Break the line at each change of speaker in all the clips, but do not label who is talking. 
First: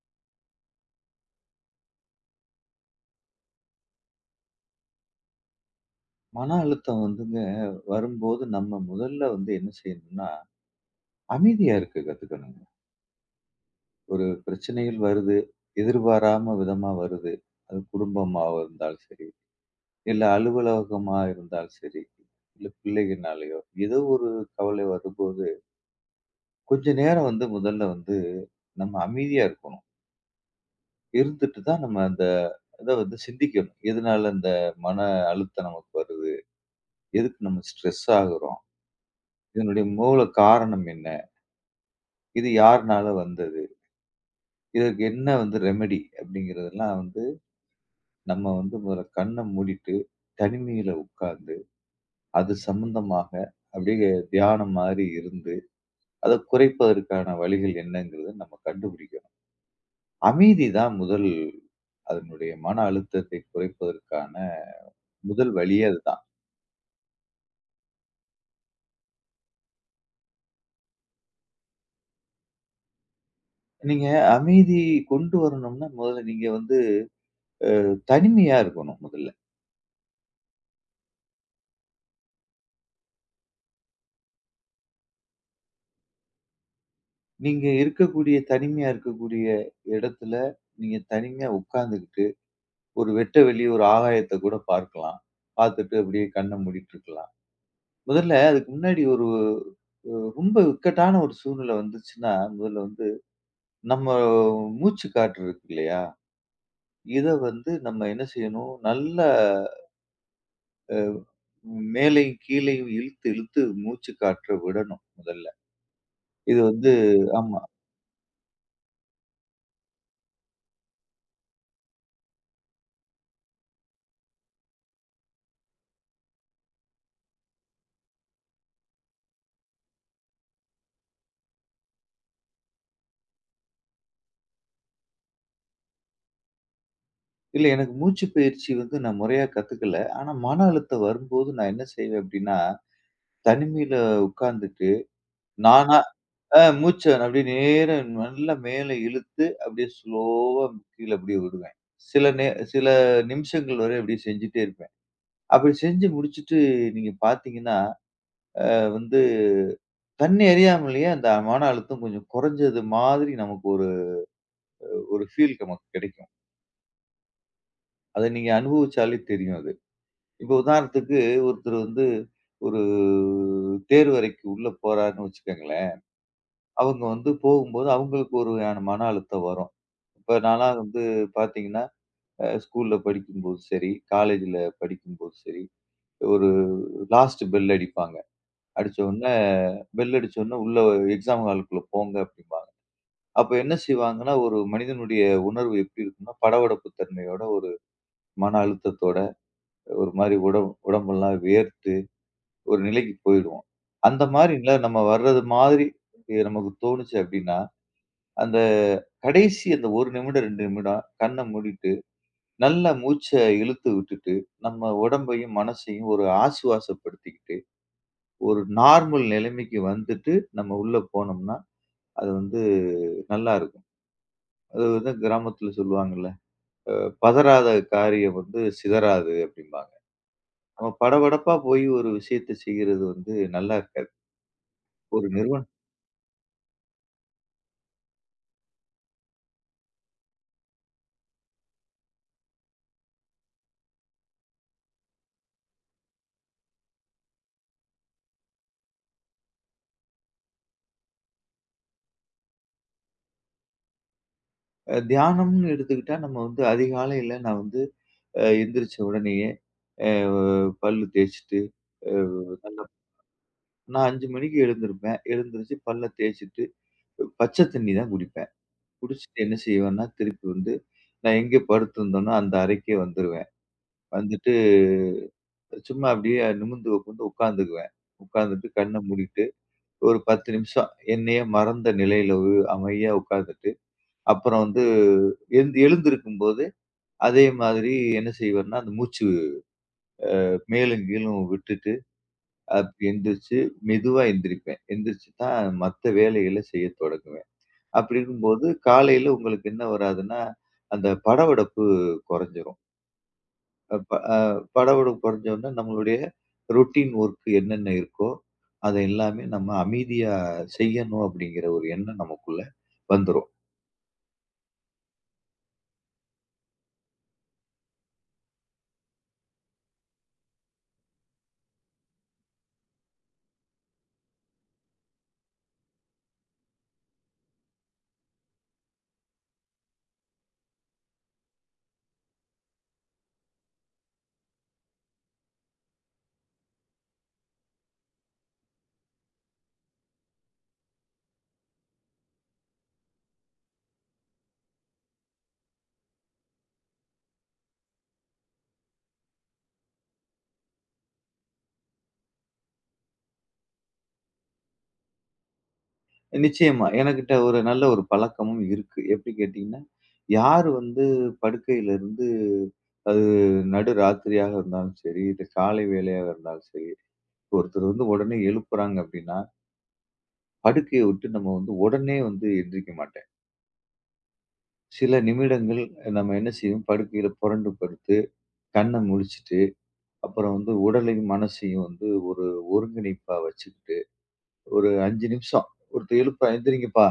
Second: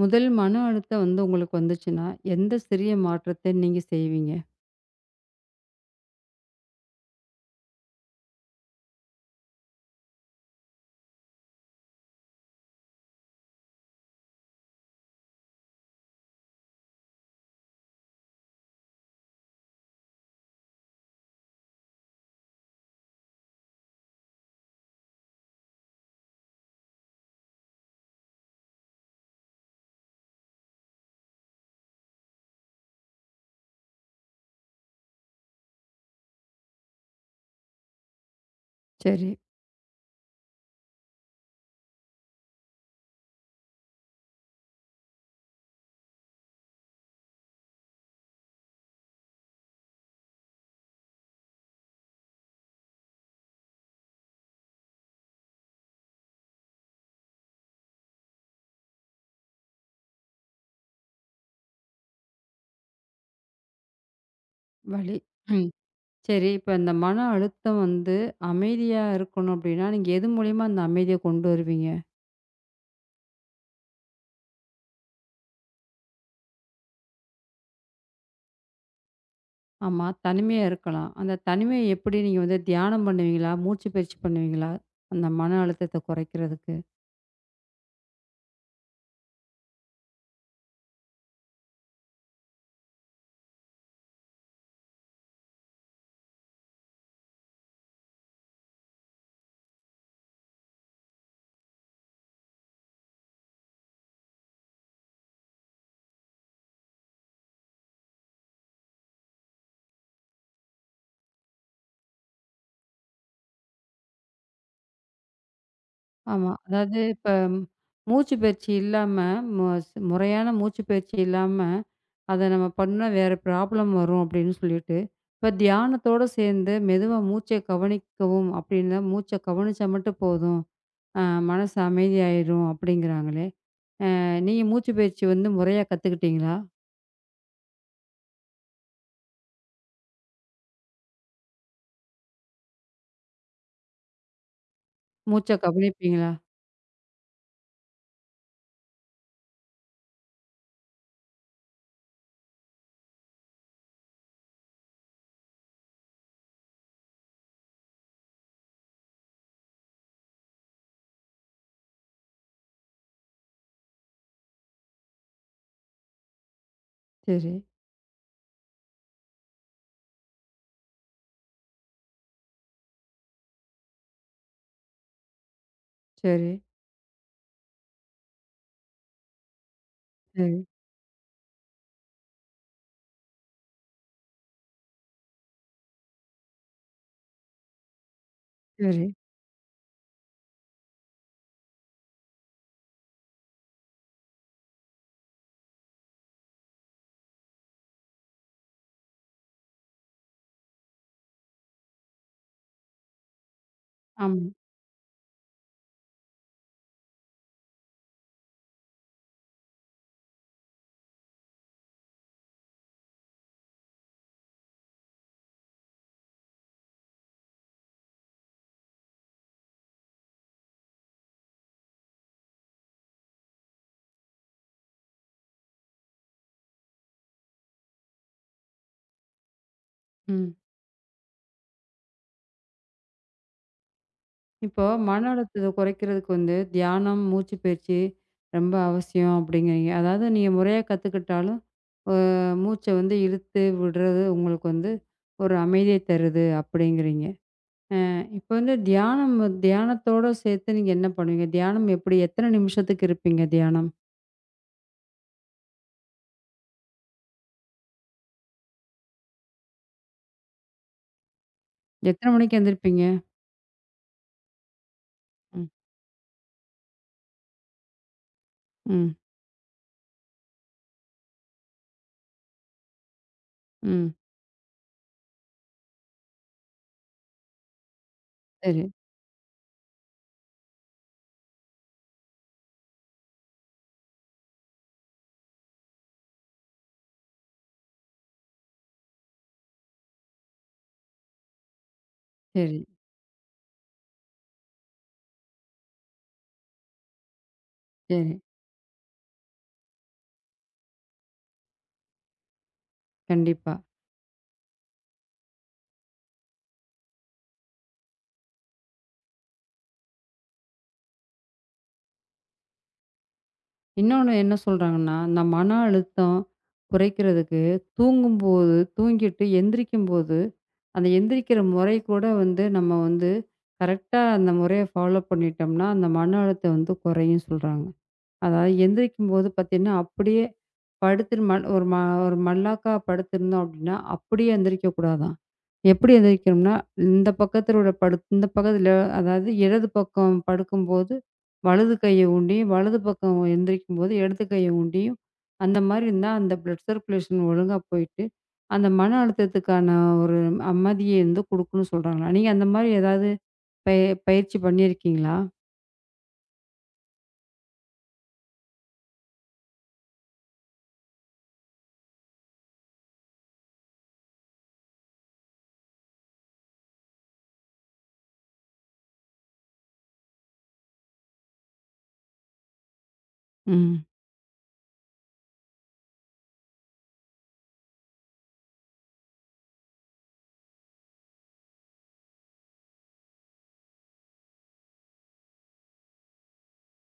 முதல் மன அழுத்தம் வந்து உங்களுக்கு வந்துச்சுன்னா, எந்த சிறிய மாற்றத்தை நீங்க செய்வீங்க?
மன அழுத்தம் வரும்போது நம்ம முதல்ல வந்து என்ன செய்யணும்னா, அமைதியா இருக்க கத்துக்கணுங்க. ஒரு பிரச்சனைகள் வருது, எதிர்பாராம விதமா வருது. அது குடும்பமா இருந்தாலும் சரி, இல்ல அலுவலகமா இருந்தாலும் சரி, இல்ல பிள்ளைகனாலயோ ஏதோ ஒரு கவலை வரும்போது, கொஞ்ச நேரம் வந்து முதல்ல வந்து நம்ம அமைதியா இருக்கணும். இருந்துட்டு தான் நம்ம அந்த இத வந்து சிந்திக்கணும். எதனால இந்த மன அழுத்தம் நமக்கு வருது? எதுக்கு நம்ம ஸ்ட்ரெஸ் ஆகுறோம்?
சரி,
இதனுடைய மூல காரணம் என்ன? இது யாருனால வந்தது? இதற்கு என்ன வந்து ரெமெடி? அப்படிங்கிறதெல்லாம் வந்து நம்ம வந்து முதல்ல கண்ண மூடிட்டு, தனிமையில உட்கார்ந்து, அது சம்பந்தமாக அப்படியே தியானம் மாரி இருந்து, அத குறைப்பதற்கான வழிகள் என்னங்கிறத நம்ம கண்டுபிடிக்கணும். அமைதி தான் முதல் அதனுடைய மன அழுத்தத்தை குறைப்பதற்கான
வலி.
முதல்
ம்.
வழியே அதுதான்.
சரி, இப்ப இந்த மன அழுத்தம் வந்து அமைதியா இருக்கணும் அப்டின்னா, நீங்க எது மூலியமா அந்த அமைதிய கொண்டு வருவீங்க?
நீங்க அமைதி கொண்டு வரணும்னா, முதல்ல நீங்க வந்து தனிமையா இருக்கணும் முதல்ல.
ஆமா, தனிமையா இருக்கலாம். அந்த தனிமைய எப்படி நீங்க வந்து தியானம் பண்ணுவீங்களா? மூச்சு பயிற்சி பண்ணுவீங்களா? அந்த மன அழுத்தத்த குறைக்கிறதுக்கு?
நீங்க இருக்கக்கூடிய தனிமையா இருக்கக்கூடிய இடத்துல, நீங்க தனிமையா உட்கார்ந்துகிட்டு ஒரு வெட்ட வெளி, ஒரு ஆகாயத்த கூட பார்க்கலாம். பார்த்துட்டு அப்படியே கண்ண மூடிட்டு இருக்கலாம். முதல்ல அதுக்கு முன்னாடி ஒரு அ ரொம்ப இக்கட்டான ஒரு சூழ்நிலை வந்துச்சுன்னா, முதல்ல வந்து நம்ம மூச்சு காற்று இருக்கு இல்லையா? இத வந்து நம்ம என்ன செய்யணும், நல்லா மேலேயும் கீழேயும் இழுத்து, இழுத்து மூச்சு காற்ற விடணும் முதல்ல.
ஆமா,
இது வந்து
அதாவது இப்ப
ஆமா.
மூச்சு பயிற்சி இல்லாம, மு ஸ் முறையான மூச்சு பயிற்சி இல்லாம அத நம்ம பண்ணா வேற ப்ராப்ளம் வரும் அப்படின்னு சொல்லிட்டு, இப்ப தியானத்தோட சேர்ந்து மெதுவா மூச்சை கவனிக்கவும் அப்படின்னா, மூச்ச கவனிச்சா மட்டும் போதும். மனசு அமைதியாயிரும் அப்படிங்கிறாங்களே. நீங்க மூச்சு பயிற்சி வந்து முறையா கத்துக்கிட்டீங்களா?
இல்ல எனக்கு மூச்சு பயிற்சி வந்து நான் முறையா கத்துக்கல. ஆனா மன அழுத்தம் வரும்போது நான் என்ன செய்வேன் அப்படின்னா, தனிமையில உட்கார்ந்துட்டு
மூச்ச
நானா
கவனிப்பீங்களா?
மூச்ச அப்படியே நேரா நல்லா மேல இழுத்து, அப்படியே ஸ்லோவா கீழ அப்படியே விடுவேன். சில நே சில நிமிஷங்கள் வரை அப்படியே செஞ்சுட்டே இருப்பேன். அப்படி செஞ்சு முடிச்சுட்டு நீங்க பார்த்தீங்கன்னா, வந்து தன்னை அறியாமலேயே அந்த மன அழுத்தம் கொஞ்சம் குறைஞ்சது மாதிரி நமக்கு ஒரு ஒரு ஃபீல் நமக்கு கிடைக்கும்.
சரி,
அத நீங்க அனுபவிச்சாலே தெரியும் அது. இப்போ உதாரணத்துக்கு ஒருத்தர் வந்து ஒரு தேர்வு அறைக்கு உள்ள போறாருன்னு வச்சுக்கோங்களேன்.
சரி,
அவங்க வந்து போகும்போது அவங்களுக்கு ஒரு வகையான மன அழுத்தம் வரும். இப்ப
சரி,
நான்லாம் வந்து பார்த்தீங்கன்னா ஸ்கூல்ல படிக்கும்போது சரி, காலேஜ்ல படிக்கும்போது சரி, ஒரு லாஸ்ட் பெல் அடிப்பாங்க. அடிச்ச
சரி.
உடனே பெல் அடிச்ச உடனே உள்ள எக்ஸாம் ஹாலுக்குள்ள போங்க அப்படிம்பாங்க. அப்ப என்ன செய்வாங்கன்னா, ஒரு மனிதனுடைய உணர்வு எப்படி இருக்கும்னா, படபடப்பு தன்மையோட, ஒரு மன அழுத்தத்தோட, ஒரு மாரி உடம்பெல்லாம் வேர்த்து ஒரு நிலைக்கு போயிடுவோம். அந்த
ஆமா.
மாரில நம்ம வர்றது மாதிரி நமக்கு தோணுச்சு அப்படின்னா, அந்த கடைசி அந்த 1 நிமிடம், 2 நிமிடம் கண்ண மூடிட்டு நல்லா மூச்ச இழுத்து விட்டுட்டு, நம்ம உடம்பையும், மனசையும் ஒரு ஆசுவாசப்படுத்திக்கிட்டு, ஒரு நார்மல் நிலைமைக்கு வந்துட்டு, நம்ம உள்ள போனோம்னா, அது வந்து நல்லாருக்கும். அது வந்து கிராமத்துல சொல்லுவாங்கல்ல, "பதறாத காரியம் வந்து சிதறாது" அப்படிம்பாங்க.
ம்.
நம்ம படபடப்பா போய் ஒரு விஷயத்த செய்யறது வந்து நல்லா இருக்காது.
இப்போ மன
ஒரு நிறுவனம்
அழுத்தத்தை குறைக்கிறதுக்கு வந்து தியானம், மூச்சு பயிற்சி ரொம்ப அவசியம் அப்படிங்கிறீங்க. அதாவது நீங்க முறையா கத்துக்கிட்டாலும், அ மூச்ச வந்து இழுத்து விடுறது உங்களுக்கு வந்து ஒரு அமைதிய தருது அப்படிங்கிறீங்க. இப்ப வந்து தியானத்தோட சேர்த்து நீங்க என்ன பண்ணுவீங்க? தியானம் எப்படி? எத்தன நிமிஷத்துக்கு இருப்பீங்க தியானம்?
அ தியானம்னு எடுத்துக்கிட்டா, நம்ம வந்து அதிகாலையில நான் வந்து எந்திரிச்ச உடனேயே, அ பல்லு தேய்ச்சுட்டு, அ
எத்தன மணிக்கு
நல்ல
எந்திரிப்பீங்க?
நான் 5 மணிக்கு எழுந்திருப்பேன்.
ம்,
எழுந்திருச்சு பல்ல தேய்ச்சுட்டு, பச்சை தண்ணி தான் குடிப்பேன்.
ம்,
குடிச்சுட்டு என்ன செய்வேன்னா, திருப்பி வந்து நான் எங்கே படுத்திருந்தேனோ அந்த அறைக்கே வந்துருவேன்.
ம்.
வந்துட்டு சும்மா அப்படியே நிமிர்ந்து உட்காந்துக்குவேன். உட்காந்துட்டு
சரி,
கண்ண மூடிட்டு, ஒரு 10 நிமிஷம் என்னையே மறந்த நிலையில ஒரு அமைதியா உட்காந்துட்டு, அப்புறம் வந்து எழுந்திருக்கும்போது அதே மாதிரி என்ன செய்வேன்னா, அந்த மூச்சு மேலும் கீழும் விட்டுட்டு,
சரி,
அப்படி எந்திரிச்சு மெதுவா எந்திரிப்பேன். எந்திரிச்சு தான் மத்த வேலைகள செய்ய தொடங்குவேன்.
சரி.
அப்படிங்கும்போது, காலையில உங்களுக்கு என்ன வராதுன்னா, அந்த படபடப்பு கொறஞ்சிரும்.
கண்டிப்பா.
அ ப அ படபடப்பு கொறஞ்ச உடனே நம்மளுடைய ரொட்டீன் ஒர்க் என்னென்ன இருக்கோ, அத எல்லாமே நம்ம அமைதியா செய்யணும் அப்படிங்கிற ஒரு எண்ணம் நமக்குள்ள வந்துரும்.
இன்னொன்னு என்ன சொல்றாங்கன்னா, இந்த மன அழுத்தம் குறைக்கிறதுக்கு தூங்கும்போது, தூங்கிட்டு எந்திரிக்கும்போது, அந்த எந்திரிக்கிற முறை கூட வந்து நம்ம வந்து கரெக்ட்டா அந்த முறைய ஃபாலோ பண்ணிட்டோம்னா, அந்த மன அழுத்தம் வந்து குறையும் சொல்றாங்க. அதாவது எந்திரிக்கும்போது பார்த்தீங்கன்னா, அப்படியே படுத்துரு ம ஒரு ம ஒரு மல்லாக்கா படுத்திருந்தோம் அப்படின்னா, அப்படியே எந்திரிக்க கூடாதாம். எப்படி எந்திரிக்கணும்னா, இந்த பக்கத்தில அதாவது இடது பக்கம் படுக்கும்போது, வலது கைய ஊண்டியும், வலது பக்கம் எந்திரிக்கும்போது இடது கைய ஊண்டியும், அந்த மாரி இருந்தா அந்த பிளட் சர்க்குலேஷன் ஒழுங்கா போயிட்டு, அந்த மன அழுத்தத்துக்கான ஒரு அமைதிய வந்து குடுக்கும்னு சொல்றாங்களாம். நீங்க அந்த மாரி ஏதாவது பய பயிற்சி பண்ணியிருக்கீங்களா?
நிச்சயமா எனக்கிட்ட ஒரு நல்ல ஒரு பழக்கமும் இருக்கு. எப்படி கேட்டீங்கன்னா, யாரு வந்து படுக்கையிலிருந்து அது நடு ராத்திரியாக இருந்தாலும் சரி, இல்ல காலை வேளையாக இருந்தாலும் சரி, ஒருத்தர் வந்து உடனே எழுப்புறாங்க அப்படின்னா படுக்கைய விட்டு நம்ம வந்து உடனே வந்து எந்திரிக்க மாட்டேன்.
ம்.
சில நிமிடங்கள் நம்ம என்ன செய்வோம், படுக்கையில புரண்டு படுத்து, கண்ண முழிச்சுட்டு, அப்புறம் வந்து உடலையும், மனசையும் வந்து ஒரு ஒருங்கிணைப்பா வச்சுக்கிட்டு, ஒரு 5 நிமிஷம் ஒருத்தர் எழுப்புறா, "எந்திரிங்கப்பா,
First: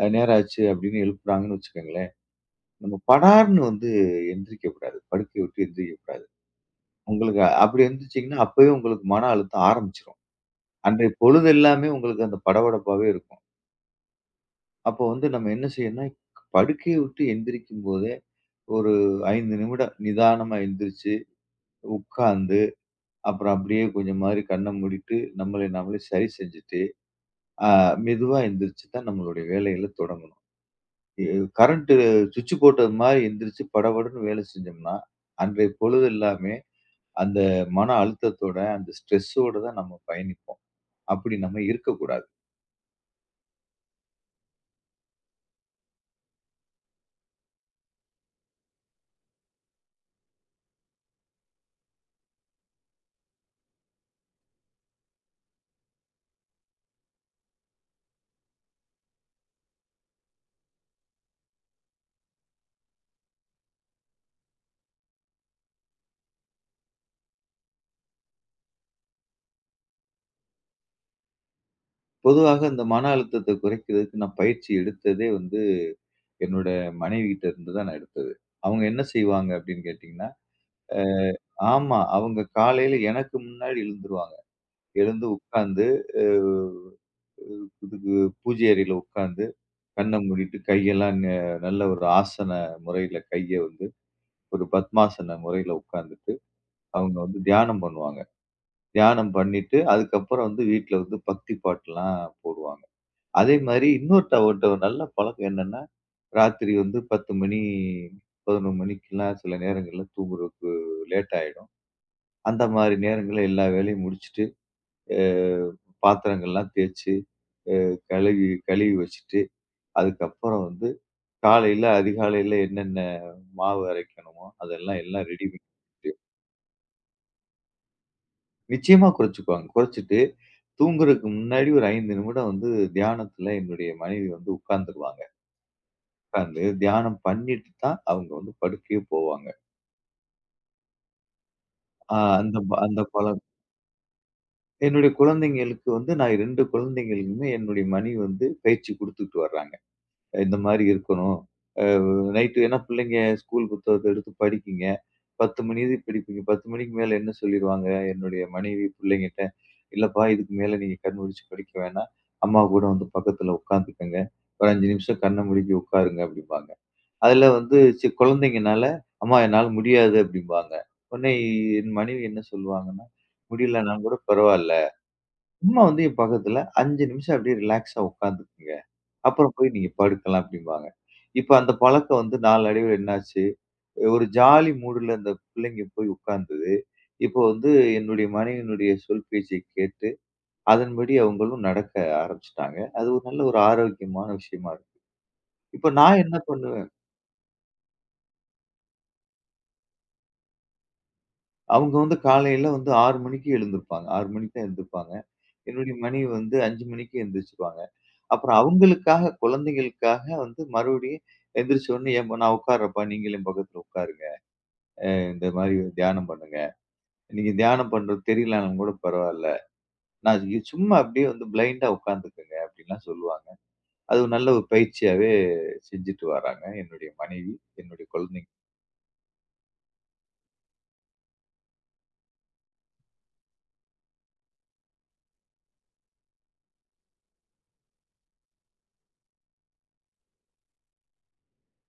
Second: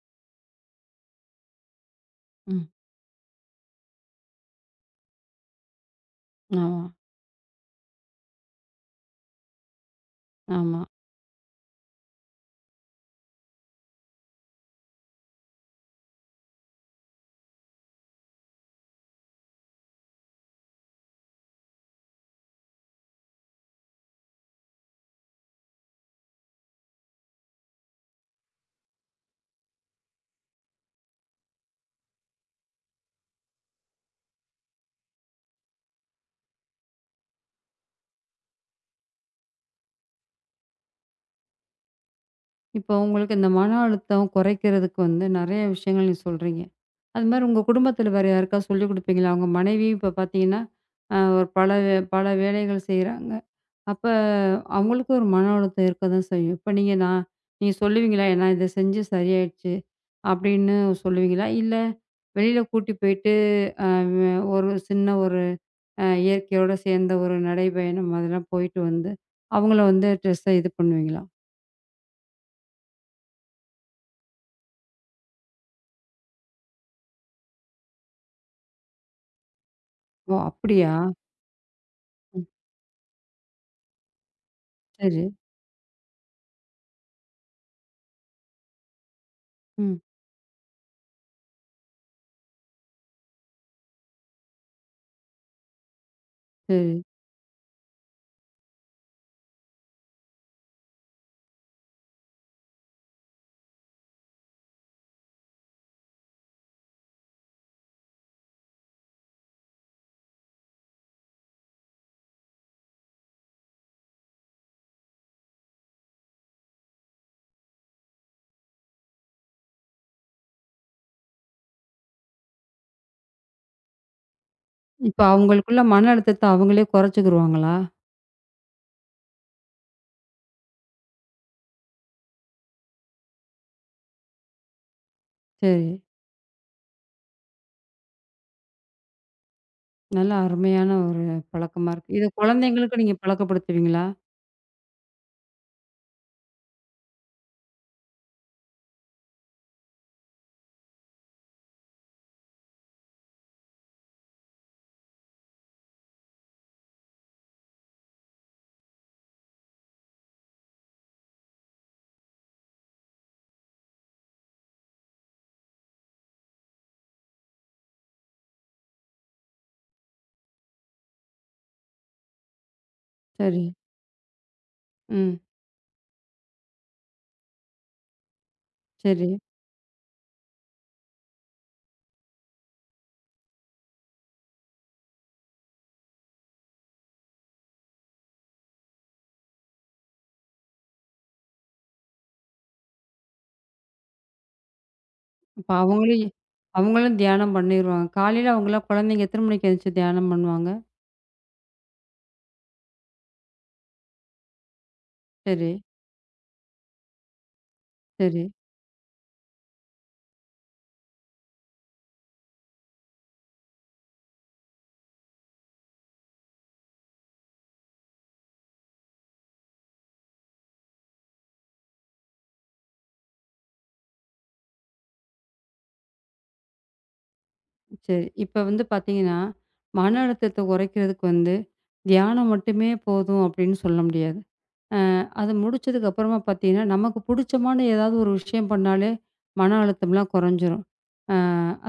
நேரம் ஆச்சு" அப்படின்னு எழுப்புறாங்கன்னு வச்சுக்கோங்களேன்,
ம்.
நம்ம படார்ன்னு வந்து எந்திரிக்க கூடாது. படுக்கைய விட்டு எந்திரிக்க கூடாது.
ஆமா,
உங்களுக்கு அப்படி எந்திரிச்சீங்கன்னா, அப்பவே உங்களுக்கு மன அழுத்தம் ஆரம்பிச்சுரும்.
ஆமா.
அன்றைய பொழுது எல்லாமே உங்களுக்கு அந்த படபடப்பாவே இருக்கும். அப்போ வந்து நம்ம என்ன செய்யணும்னா, படுக்கைய விட்டு எந்திரிக்கும்போதே ஒரு 5 நிமிடம் நிதானமா எந்திரிச்சு, உட்கார்ந்து, அப்புறம் அப்படியே கொஞ்சம் மாரி கண்ண மூடிட்டு, நம்மளை நாமளே சரி செஞ்சுட்டு, அ மெதுவா எந்திரிச்சு தான் நம்மளுடைய வேலைகள தொடங்கணும். எ கரண்ட்டு சுவிட்ச் போட்டது மாரி எந்திரிச்சு படபடன்னு வேலை செஞ்சோம்னா, அன்றைய பொழுது எல்லாமே அந்த மன அழுத்தத்தோட, அந்த ஸ்ட்ரெஸ்ஸோட தான் நம்ம பயணிப்போம். அப்படி நம்ம இருக்கக்கூடாது.
இப்போ உங்களுக்கு இந்த மன அழுத்தம் குறைக்கிறதுக்கு வந்து நெறைய விஷயங்கள் நீங்க சொல்றீங்க. அதுமாரி உங்க குடும்பத்தில வேற யாருக்காவது சொல்லிக் குடுப்பீங்களா? உங்க மனைவி இப்ப பார்த்தீங்கன்னா, ஒரு பல வேலைகள் செய்றாங்க. அப்ப அவங்களுக்கும் ஒரு மன அழுத்தம் இருக்க தான் செய்யும். இப்ப நீங்க சொல்லுவீங்களா? நான் இத செஞ்சு சரியாயிடுச்சு அப்படின்னு சொல்லுவீங்களா? இல்ல வெளியில கூட்டி போயிட்டு அ ஒரு இயற்கையோட சேர்ந்த ஒரு நடைப்பயணம் அதெல்லாம் போயிட்டு வந்து அவங்கள வந்து ஸ்ட்ரெஸ்ஸ இது பண்ணுவீங்களா?
பொதுவாக இந்த மன அழுத்தத்த குறைக்கிறதுக்கு நான் பயிற்சி எடுத்ததே வந்து, என்னோட மனைவிகிட்ட இருந்து தான் நான் எடுத்தது. அவங்க என்ன செய்வாங்க அப்படின்னு கேட்டீங்கன்னா,
ஓ! அப்படியா?
அ ஆமா. அவங்க
ம்.
காலையில எனக்கு முன்னாடி எழுந்துருவாங்க.
சரி.
எழுந்து உட்கார்ந்து, அ இதுக்கு பூஜை அறையில உட்கார்ந்து,
ம்.
கண்ண மூடிட்டு கையெல்லாம் நல்ல ஒரு ஆசன முறையில கைய வந்து ஒரு பத்மாசன முறையில உட்கார்ந்துட்டு, அவங்க வந்து தியானம் பண்ணுவாங்க. தியானம் பண்ணிட்டு, அதுக்கப்புறம் வந்து வீட்ல வந்து பக்தி பாட்டுலாம் போடுவாங்க. அதே மாரி இன்னொருத்தவர்ட்ட ஒரு நல்ல பழக்கம் என்னன்னா, ராத்திரி வந்து 10 மணி, 11 மணிக்கெல்லாம் சில நேரங்கள்ல தூங்குறதுக்கு லேட் ஆயிடும். அந்த மாரி நேரங்கள்ல எல்லா வேலையும் முடிச்சுட்டு அ பாத்திரங்கள்லாம் தேய்ச்சு, அ கழுவி கழுவி வச்சுட்டு, அதுக்கப்புறம் வந்து காலையில அதிகாலையில என்னென்ன மாவு அரைக்கணுமோ, அதெல்லாம்
இப்ப
எல்லாம் ரெடி பண்ணி
அவங்களுக்குள்ள மன
வச்சுட்டு,
அழுத்தத்த அவங்களே குறைச்சுக்குருவாங்களா?
நிச்சயமா குறைச்சுக்குவாங்க. குறைச்சுட்டு, தூங்குறதுக்கு முன்னாடி ஒரு 5 நிமிடம் வந்து தியானத்துல என்னுடைய மனைவி வந்து உட்கார்ந்துருவாங்க.
சரி.
உட்கார்ந்து தியானம் பண்ணிட்டு தான் அவங்க வந்து படுக்கையே போவாங்க.
நல்ல அருமையான ஒரு பழக்கமா இருக்கு.
அ
இத
அந்த ப அந்த
குழந்தைங்களுக்கு நீங்க
பழக்கம்.
பழக்கப்படுத்துவீங்களா?
என்னுடைய குழந்தைங்களுக்கு வந்து நான் 2 குழந்தைகளுக்குமே என்னுடைய மனைவி வந்து பயிற்சி குடுத்துட்டு வர்றாங்க. இந்த மாரி இருக்கணும். அ நைட்டு ஏன்னா பிள்ளைங்க ஸ்கூல் புத்தகத்த எடுத்து படிக்குங்க. 10 மணி இது படிப்பீங்க. 10 மணிக்கு மேல என்ன சொல்லிருவாங்க, என்னுடைய மனைவி பிள்ளைங்கட்ட, "இல்லப்பா இதுக்கு மேல நீங்க கண் விழிச்சு படிக்க வேணாம். அம்மா கூட வந்து பக்கத்துல உட்காந்துக்கங்க. ஒரு 5 நிமிஷம் கண்ண மூடிட்டு உட்காருங்க" அப்படிம்பாங்க. அதுல வந்து குழந்தைங்கனால, "அம்மா என்னால முடியாது" அப்படிம்பாங்க. உடனே என் மனைவி என்ன சொல்லுவாங்கன்னா,
சரி.
"முடியலன்னா கூட பரவால்ல.
ம்.
அம்மா வந்து என் பக்கத்துல 5 நிமிஷம் அப்படியே ரிலாக்ஸா உட்காந்துக்குங்க.
சரி.
அப்புறம் போய் நீங்க படுக்கலாம் அப்படிம்பாங்க. இப்ப அந்த பழக்கம் வந்து நாளடைவுல என்னாச்சு, ஒரு ஜாலி மூடுல அந்த பிள்ளைங்க போய் உட்கார்ந்தது. இப்போ வந்து என்னுடைய மனைவியினுடைய சொல் பேச்சை கேட்டு, அதன்படி அவங்களும் நடக்க ஆரம்பிச்சுட்டாங்க. அது ஒரு நல்ல ஒரு ஆரோக்கியமான விஷயமா இருக்கு.
அப்ப
இப்ப நான் என்ன பண்ணுவேன்,
அவங்களும் தியானம் பண்ணிருவாங்க. காலையில குழந்தைங்க எத்தன மணிக்கு எந்திரிச்சு தியானம் பண்ணுவாங்க?
அவங்க வந்து காலையில வந்து 6 மணிக்கு எழுந்திருப்பாங்க. 6 மணிக்கு தான் எழுந்திருப்பாங்க.
சரி,
என்னுடைய மனைவி வந்து 5 மணிக்கு எந்திரிச்சுருவாங்க.
சரி,
அப்புறம் அவங்களுக்காக, குழந்தைகளுக்காக வந்து மறுபடியும் எந்திரிச்ச உடனே, "ஏம்மா நான் உட்கார்றேன்ப்பா, நீங்களும் என் பக்கத்துல உட்காருங்க. இந்த மாரி தியானம் பண்ணுங்க. நீங்க தியானம் பண்றது தெரியலனாலும் கூட பரவால்ல. நான் சும்மா அப்படியே வந்து பிளைண்டா உட்காந்துக்கங்க" அப்படின்லாம் சொல்லுவாங்க. அது ஒரு நல்ல ஒரு பயிற்சியாவே செஞ்சுட்டு வராங்க, என்னுடைய மனைவி, என்னுடைய
சரி.
குழந்தைங்க.
இப்ப வந்து பார்த்தீங்கன்னா, மன அழுத்தத்த குறைக்கிறதுக்கு வந்து தியானம் மட்டுமே போதும் அப்படின்னு சொல்ல முடியாது. அ அது முடிச்சதுக்கு அப்புறமா பார்த்தீங்கன்னா, நமக்கு புடிச்சமான ஏதாவது ஒரு விஷயம் பண்ணாலே, மன அழுத்தம்லாம் குறைஞ்சிரும். அ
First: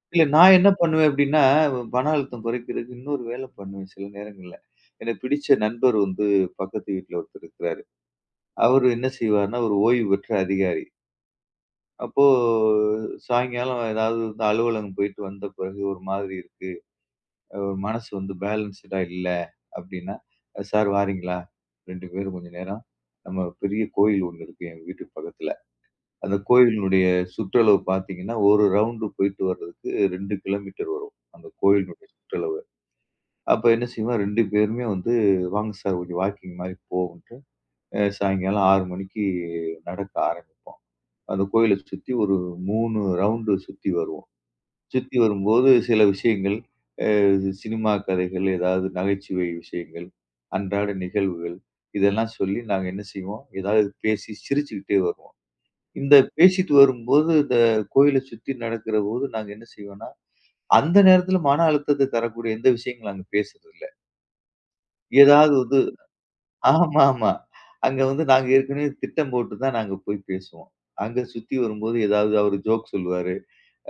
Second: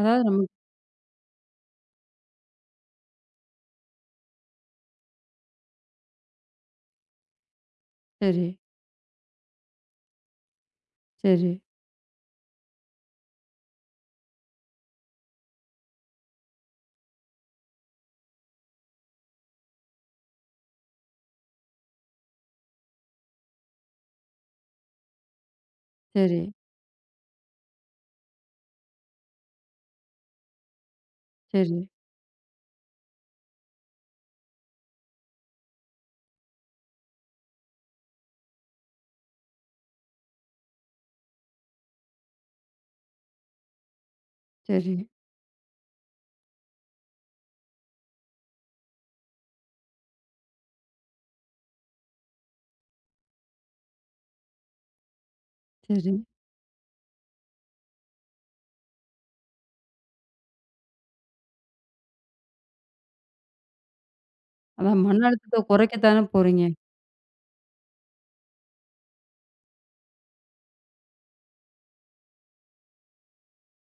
அதாவது
இல்ல
நமக்கு
நான் என்ன பண்ணுவேன் அப்படின்னா, மன அழுத்தம் குறைக்கிறதுக்கு இன்னொரு வேலை பண்ணுவேன் சில நேரங்கள்ல. எனக்கு பிடிச்ச நண்பர் வந்து பக்கத்து வீட்ல ஒருத்தர் இருக்கிறாரு.
சரி,
அவரு என்ன செய்வாருன்னா, ஒரு ஓய்வு பெற்ற அதிகாரி.
சரி,
அப்போ சாயங்காலம் ஏதாவது வந்து அலுவலகம் போயிட்டு வந்த பிறகு ஒரு மாதிரி இருக்கு. ஒரு மனசு வந்து பேலன்ஸ்டா இல்ல அப்படின்னா, "சார் வாரீங்களா? 2 பேரும் கொஞ்ச நேரம் நம்ம பெரிய கோயில் ஒண்ணு இருக்கு எங்க வீட்டுக்கு பக்கத்துல. அந்த
சரி,
கோயிலினுடைய சுற்றளவு பார்த்தீங்கன்னா, ஒரு ரவுண்டு போயிட்டு வர்றதுக்கு 2 கிலோமீட்டர் வரும். அந்த
சரி,
கோயிலினுடைய சுற்றளவு. அப்ப என்ன செய்வோம் 2 பேருமே வந்து வாங்க சார் கொஞ்சம் வாக்கிங் மாரி போவோம்ன்ட்டு, சாயங்காலம் 6 மணிக்கு நடக்க ஆரம்பிப்போம். அந்த கோயில சுத்தி ஒரு 3 ரவுண்டு சுத்தி வருவோம்.
சரி,
சுத்தி வரும்போது சில விஷயங்கள், இது சினிமா கதைகள், ஏதாவது நகைச்சுவை விஷயங்கள், அன்றாட நிகழ்வுகள், இதெல்லாம் சொல்லி நாங்க என்ன செய்வோம், ஏதாவது பேசி சிரிச்சுக்கிட்டே வருவோம்.
சரி.
இந்த பேசிட்டு வரும்போது, இந்த கோயில சுத்தி நடக்கிறபோது நாங்க என்ன செய்வோம்னா, அந்த நேரத்துல மன அழுத்தத்த தரக்கூடிய எந்த விஷயங்களும் நாங்க பேசுறதில்ல.
அதான் மன
ஏதாவது
அழுத்தத்த
வந்து
குறைக்க தானே போறீங்க.
ஆமாமா. அங்க வந்து நாங்க ஏற்கனவே திட்டம் போட்டு தான் நாங்க போய் பேசுவோம். அங்க சுத்தி வரும்போது ஏதாவது அவரு ஜோக் சொல்லுவாரு.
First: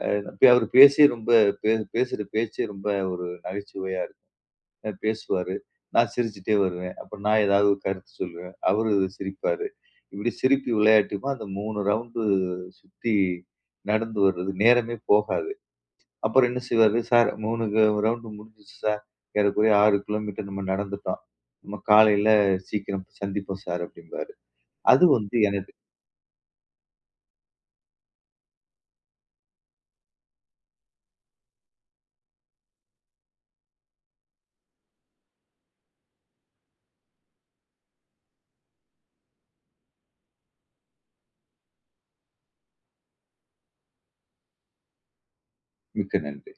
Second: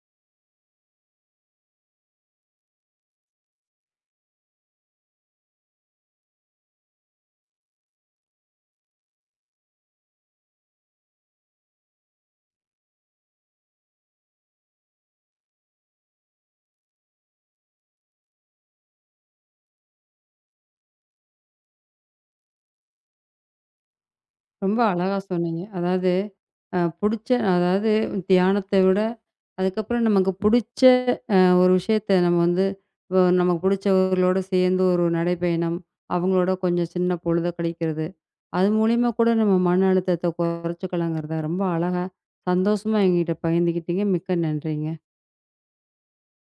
அ அவரு பேசி ரொம்ப பே பேசுற பேச்சே ரொம்ப ஒரு நகைச்சுவையா இருக்கும். பேசுவாரு. நான் சிரிச்சுட்டே வருவேன். அப்ப நான் ஏதாவது ஒரு கருத்து சொல்லுவேன். அவரு சிரிப்பாரு. இப்படி சிரிப்பு விளையாட்டுமா அந்த 3 ரவுண்டு சுத்தி நடந்து வர்றது. நேரமே போகாது. அப்புறம் என்ன செய்வாரு, "சார் 3 ரவுண்டு முடிஞ்சுச்சு சார். ஏறக்குறைய 6 கிலோமீட்டர் நம்ம நடந்துட்டோம். நம்ம காலையில சீக்கிரம் சந்திப்போம் சார்" அப்படிம்பாரு.
ரொம்ப
அது
அழகா
வந்து
சொன்னீங்க.
எனக்கு
அதாவது அ புடிச்ச அதாவது தியானத்த விட, அதுக்கப்புறம் நமக்கு புடிச்ச ஒரு விஷயத்த நம்ம வந்து நமக்கு புடிச்சவர்களோட சேர்ந்து ஒரு நடைப்பயணம், அவங்களோட கொஞ்சம் சின்ன பொழுத கழிக்கிறது. அது மூலியமா கூட நம்ம மன அழுத்தத்த குறைச்சுக்கலாங்கிறத ரொம்ப அழகா, சந்தோஷமா என்கிட்ட பகிர்ந்துக்கிட்டீங்க. மிக்க நன்றிங்க.
மிக்க நன்றி.